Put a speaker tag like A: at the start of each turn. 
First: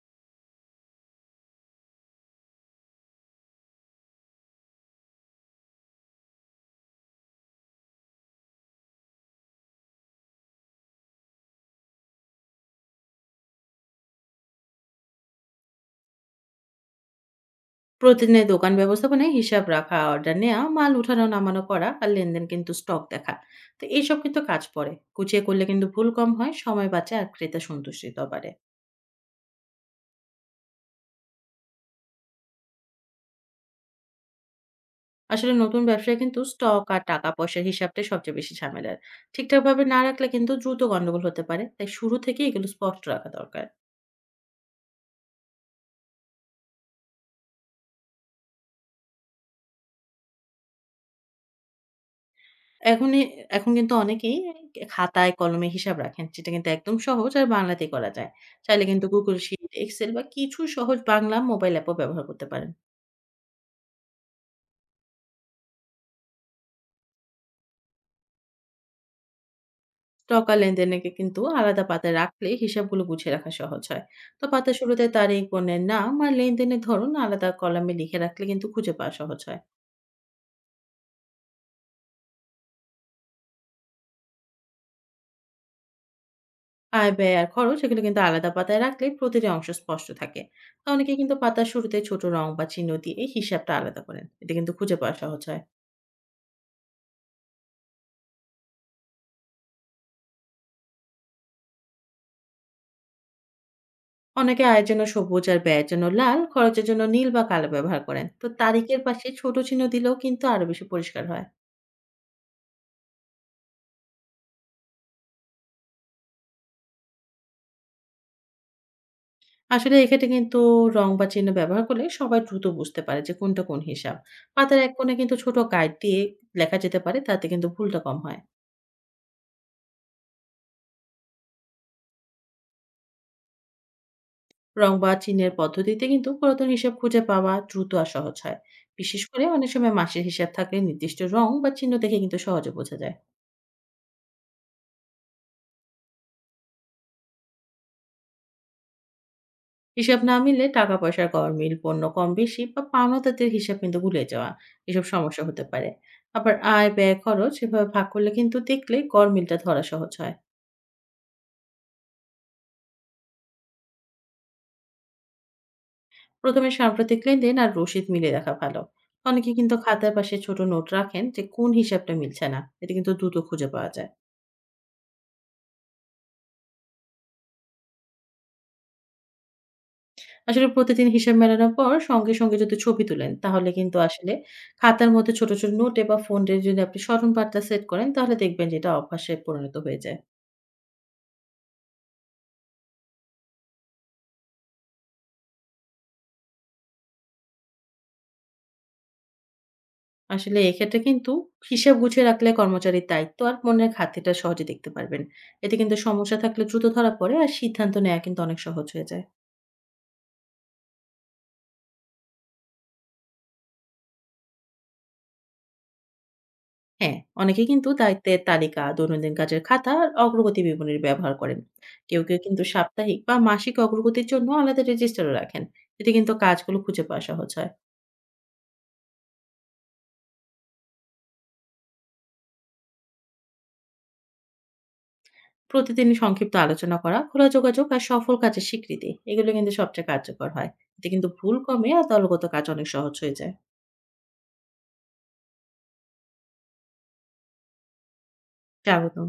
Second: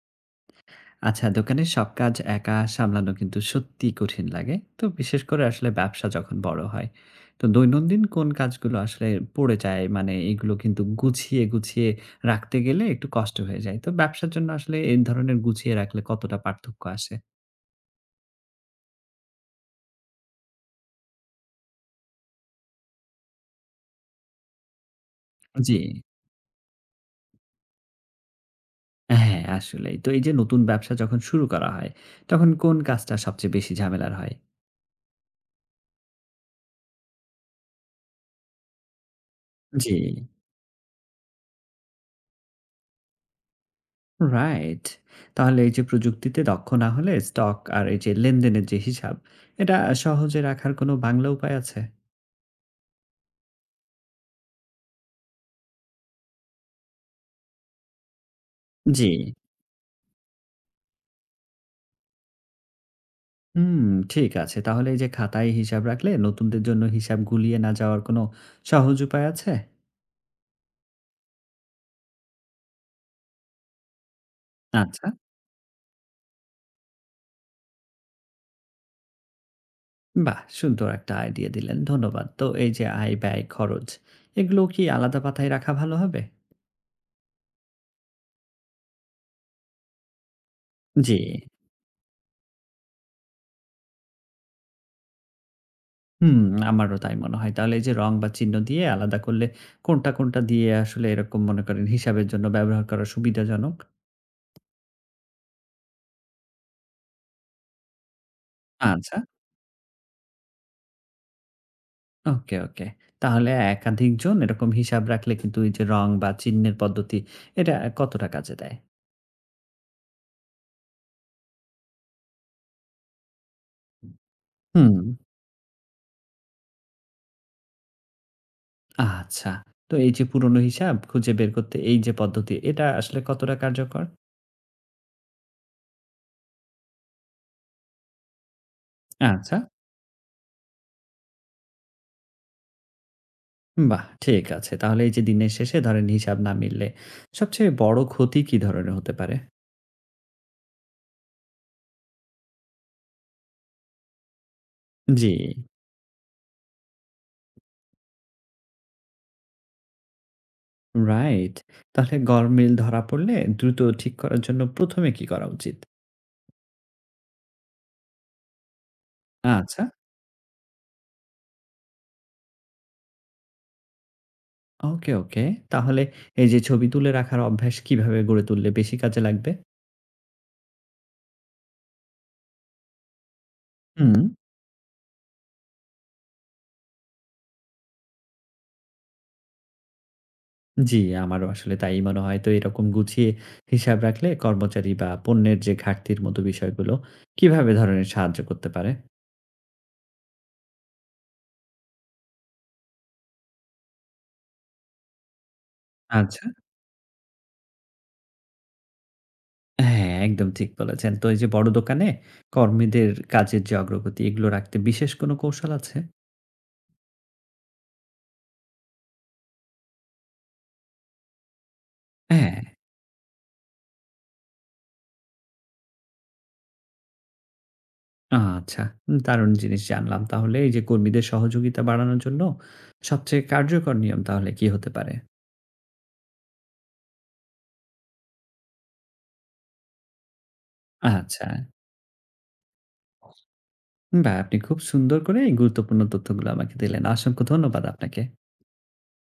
A: আচ্ছা, দোকানের সব কাজ একা সামলানো কিন্তু সত্যিই কঠিন লাগে। তো বিশেষ করে আসলে ব্যবসা যখন বড় হয়। তো দৈনন্দিন কোন কাজগুলো আসলে পড়ে যায়? মানে এগুলো কিন্তু গুছিয়ে রাখতে গেলে একটু কষ্ট হয়ে যায়। তো ব্যবসার জন্য আসলে এই ধরনের গুছিয়ে রাখলে কতটা পার্থক্য আসে?
B: প্রতিদিনের দোকান ব্যবস্থাপনায় হিসাব রাখা, অর্ডার নেওয়া, মাল উঠানো নামানো করা আর লেনদেন কিন্তু স্টক দেখা। তো এইসব কিন্তু কাজ পড়ে। গুছিয়ে করলে
A: জি।
B: কিন্তু ভুল কম হয়, সময় বাঁচে আর ক্রেতা সন্তুষ্টিটাও বাড়ে।
A: হ্যাঁ, আসলেই। তো এই যে নতুন ব্যবসা যখন শুরু করা হয়, তখন কোন কাজটা সবচেয়ে বেশি ঝামেলার হয়?
B: আসলে নতুন ব্যবসায় কিন্তু স্টক আর টাকা পয়সার হিসাবটাই সবচেয়ে বেশি ঝামেলার। ঠিকঠাকভাবে
A: জি।
B: না রাখলে কিন্তু দ্রুত গন্ডগোল হতে পারে। তাই শুরু থেকেই এগুলো স্পষ্ট রাখা দরকার।
A: রাইট। তাহলে এই যে প্রযুক্তিতে দক্ষ না হলে স্টক আর এই যে লেনদেনের যে হিসাব, এটা সহজে রাখার কোনো বাংলা উপায় আছে?
B: এখনই এখন কিন্তু অনেকেই খাতায় কলমে হিসাব রাখেন। যেটা কিন্তু একদম সহজ আর বাংলাতেই করা যায়। চাইলে কিন্তু
A: জি।
B: Google Sheet, Excel বা কিছু সহজ বাংলা মোবাইল অ্যাপও ব্যবহার করতে পারেন।
A: হুম, ঠিক আছে। তাহলে এই যে খাতায় হিসাব রাখলে নতুনদের জন্য হিসাব গুলিয়ে না যাওয়ার কোনো সহজ উপায় আছে?
B: টাকা লেনদেনকে কিন্তু আলাদা পাতায় রাখলে হিসাবগুলো গুছিয়ে রাখা সহজ হয়। তো পাতার শুরুতে
A: আচ্ছা।
B: তারিখ, পণ্যের নাম আর লেনদেনের ধরন আলাদা কলামে লিখে রাখলে কিন্তু খুঁজে পাওয়া সহজ হয়।
A: বাহ! সুন্দর একটা আইডিয়া দিলেন। ধন্যবাদ। তো এই যে আয়, ব্যয়, খরচ এগুলো কি আলাদা পাতায় রাখা ভালো হবে?
B: আয়, ব্যয় আর খরচ এগুলো কিন্তু আলাদা পাতায় রাখলে প্রতিটি অংশ স্পষ্ট থাকে। তো অনেকে
A: জি।
B: কিন্তু পাতার শুরুতে ছোট রং বা চিহ্ন দিয়ে এই হিসাবটা আলাদা করেন। এতে কিন্তু খুঁজে পাওয়া সহজ হয়।
A: হুম, আমারও তাই মনে হয়। তাহলে এই যে রং বা চিহ্ন দিয়ে আলাদা করলে কোনটা দিয়ে আসলে এরকম মনে করেন হিসাবের জন্য ব্যবহার করা সুবিধাজনক?
B: অনেকে আয়ের জন্য সবুজ আর ব্যয়ের জন্য লাল, খরচের জন্য নীল বা কালো ব্যবহার করেন। তো তারিখের
A: আচ্ছা।
B: পাশে ছোট চিহ্ন দিলেও কিন্তু আরো বেশি পরিষ্কার হয়।
A: ওকে। তাহলে একাধিকজন এরকম হিসাব রাখলে কিন্তু এই যে রং বা চিহ্নের পদ্ধতি এটা কতটা কাজে দেয়?
B: আসলে এক্ষেত্রে কিন্তু রং বা চিহ্ন ব্যবহার করলে সবাই দ্রুত বুঝতে পারে যে কোনটা কোন হিসাব। পাতার এক
A: হুম,
B: কোণে কিন্তু ছোট গাইড দিয়ে লেখা যেতে পারে, তাতে কিন্তু ভুলটা কম হয়।
A: আচ্ছা। তো এই যে পুরনো হিসাব খুঁজে বের করতে এই যে পদ্ধতি এটা আসলে কতটা কার্যকর?
B: রং বা চিহ্নের পদ্ধতিতে কিন্তু পুরাতন হিসাব খুঁজে পাওয়া দ্রুত আর সহজ হয়। বিশেষ করে
A: আচ্ছা,
B: অনেক সময় মাসের হিসাব থাকলে নির্দিষ্ট রং বা চিহ্ন দেখে কিন্তু সহজে বোঝা যায়।
A: বাহ! ঠিক আছে। তাহলে এই যে দিনের শেষে ধরেন হিসাব না মিললে সবচেয়ে বড় ক্ষতি কি ধরনের হতে পারে?
B: হিসাব না মিললে টাকা পয়সার গরমিল, পণ্য কম বেশি বা পাওনাদারদের হিসাব কিন্তু ভুলে যাওয়া, এসব
A: জি।
B: সমস্যা হতে পারে। আবার আয়, ব্যয়, খরচ এভাবে ভাগ করলে কিন্তু দেখলে গরমিলটা ধরা সহজ হয়।
A: রাইট। তাহলে গরমিল ধরা পড়লে দ্রুত ঠিক করার জন্য ১ম এ কি করা উচিত?
B: প্রথমে সাম্প্রতিক লেনদেন আর রসিদ মিলিয়ে দেখা ভালো। অনেকে কিন্তু
A: আচ্ছা।
B: খাতার পাশে ছোট নোট রাখেন যে কোন হিসাবটা মিলছে না, এটা কিন্তু দ্রুত খুঁজে পাওয়া যায়।
A: ওকে। তাহলে এই যে ছবি তুলে রাখার অভ্যাস কিভাবে গড়ে তুললে বেশি কাজে লাগবে?
B: আসলে প্রতিদিন হিসাব মেলানোর পর সঙ্গে সঙ্গে যদি ছবি তুলেন তাহলে কিন্তু
A: হুম।
B: আসলে খাতার মধ্যে ছোট ছোট নোটে বা ফোনে যদি আপনি স্মরণ বার্তা সেট করেন তাহলে দেখবেন যে এটা অভ্যাসে পরিণত হয়ে যায়।
A: জি, আমারও আসলে তাই মনে হয়। তো এরকম গুছিয়ে হিসাব রাখলে কর্মচারী বা পণ্যের যে ঘাটতির মতো বিষয়গুলো কিভাবে ধরনের সাহায্য করতে পারে?
B: আসলে এক্ষেত্রে কিন্তু হিসাব গুছিয়ে রাখলে কর্মচারীর দায়িত্ব আর পণ্যের খাতিরটা সহজে দেখতে পারবেন। এতে কিন্তু সমস্যা
A: আচ্ছা।
B: থাকলে দ্রুত ধরা পড়ে আর সিদ্ধান্ত নেওয়া কিন্তু অনেক সহজ হয়ে যায়।
A: হ্যাঁ, একদম ঠিক বলেছেন। তো এই যে বড় দোকানে কর্মীদের কাজের যে অগ্রগতি এগুলো রাখতে বিশেষ কোনো কৌশল আছে?
B: হ্যাঁ, অনেকে কিন্তু দায়িত্বের তালিকা, দৈনন্দিন কাজের খাতা আর অগ্রগতি বিবরণী ব্যবহার করেন। কেউ
A: হ্যাঁ।
B: কিন্তু সাপ্তাহিক বা মাসিক অগ্রগতির জন্য আলাদা রেজিস্টারও রাখেন। এতে কিন্তু কাজগুলো খুঁজে পাওয়া সহজ হয়।
A: আচ্ছা, দারুণ জিনিস জানলাম। তাহলে এই যে কর্মীদের সহযোগিতা বাড়ানোর জন্য সবচেয়ে কার্যকর নিয়ম তাহলে কি হতে পারে?
B: প্রতিদিন সংক্ষিপ্ত আলোচনা করা, খোলা যোগাযোগ আর সফল কাজের স্বীকৃতি এগুলো কিন্তু সবচেয়ে কার্যকর হয়। এতে কিন্তু
A: আচ্ছা।
B: ভুল কমে আর দলগত কাজ অনেক সহজ হয়ে যায়।
A: বাহ! আপনি খুব সুন্দর করে এই গুরুত্বপূর্ণ তথ্যগুলো আমাকে দিলেন। অসংখ্য ধন্যবাদ আপনাকে।
B: স্বাগতম।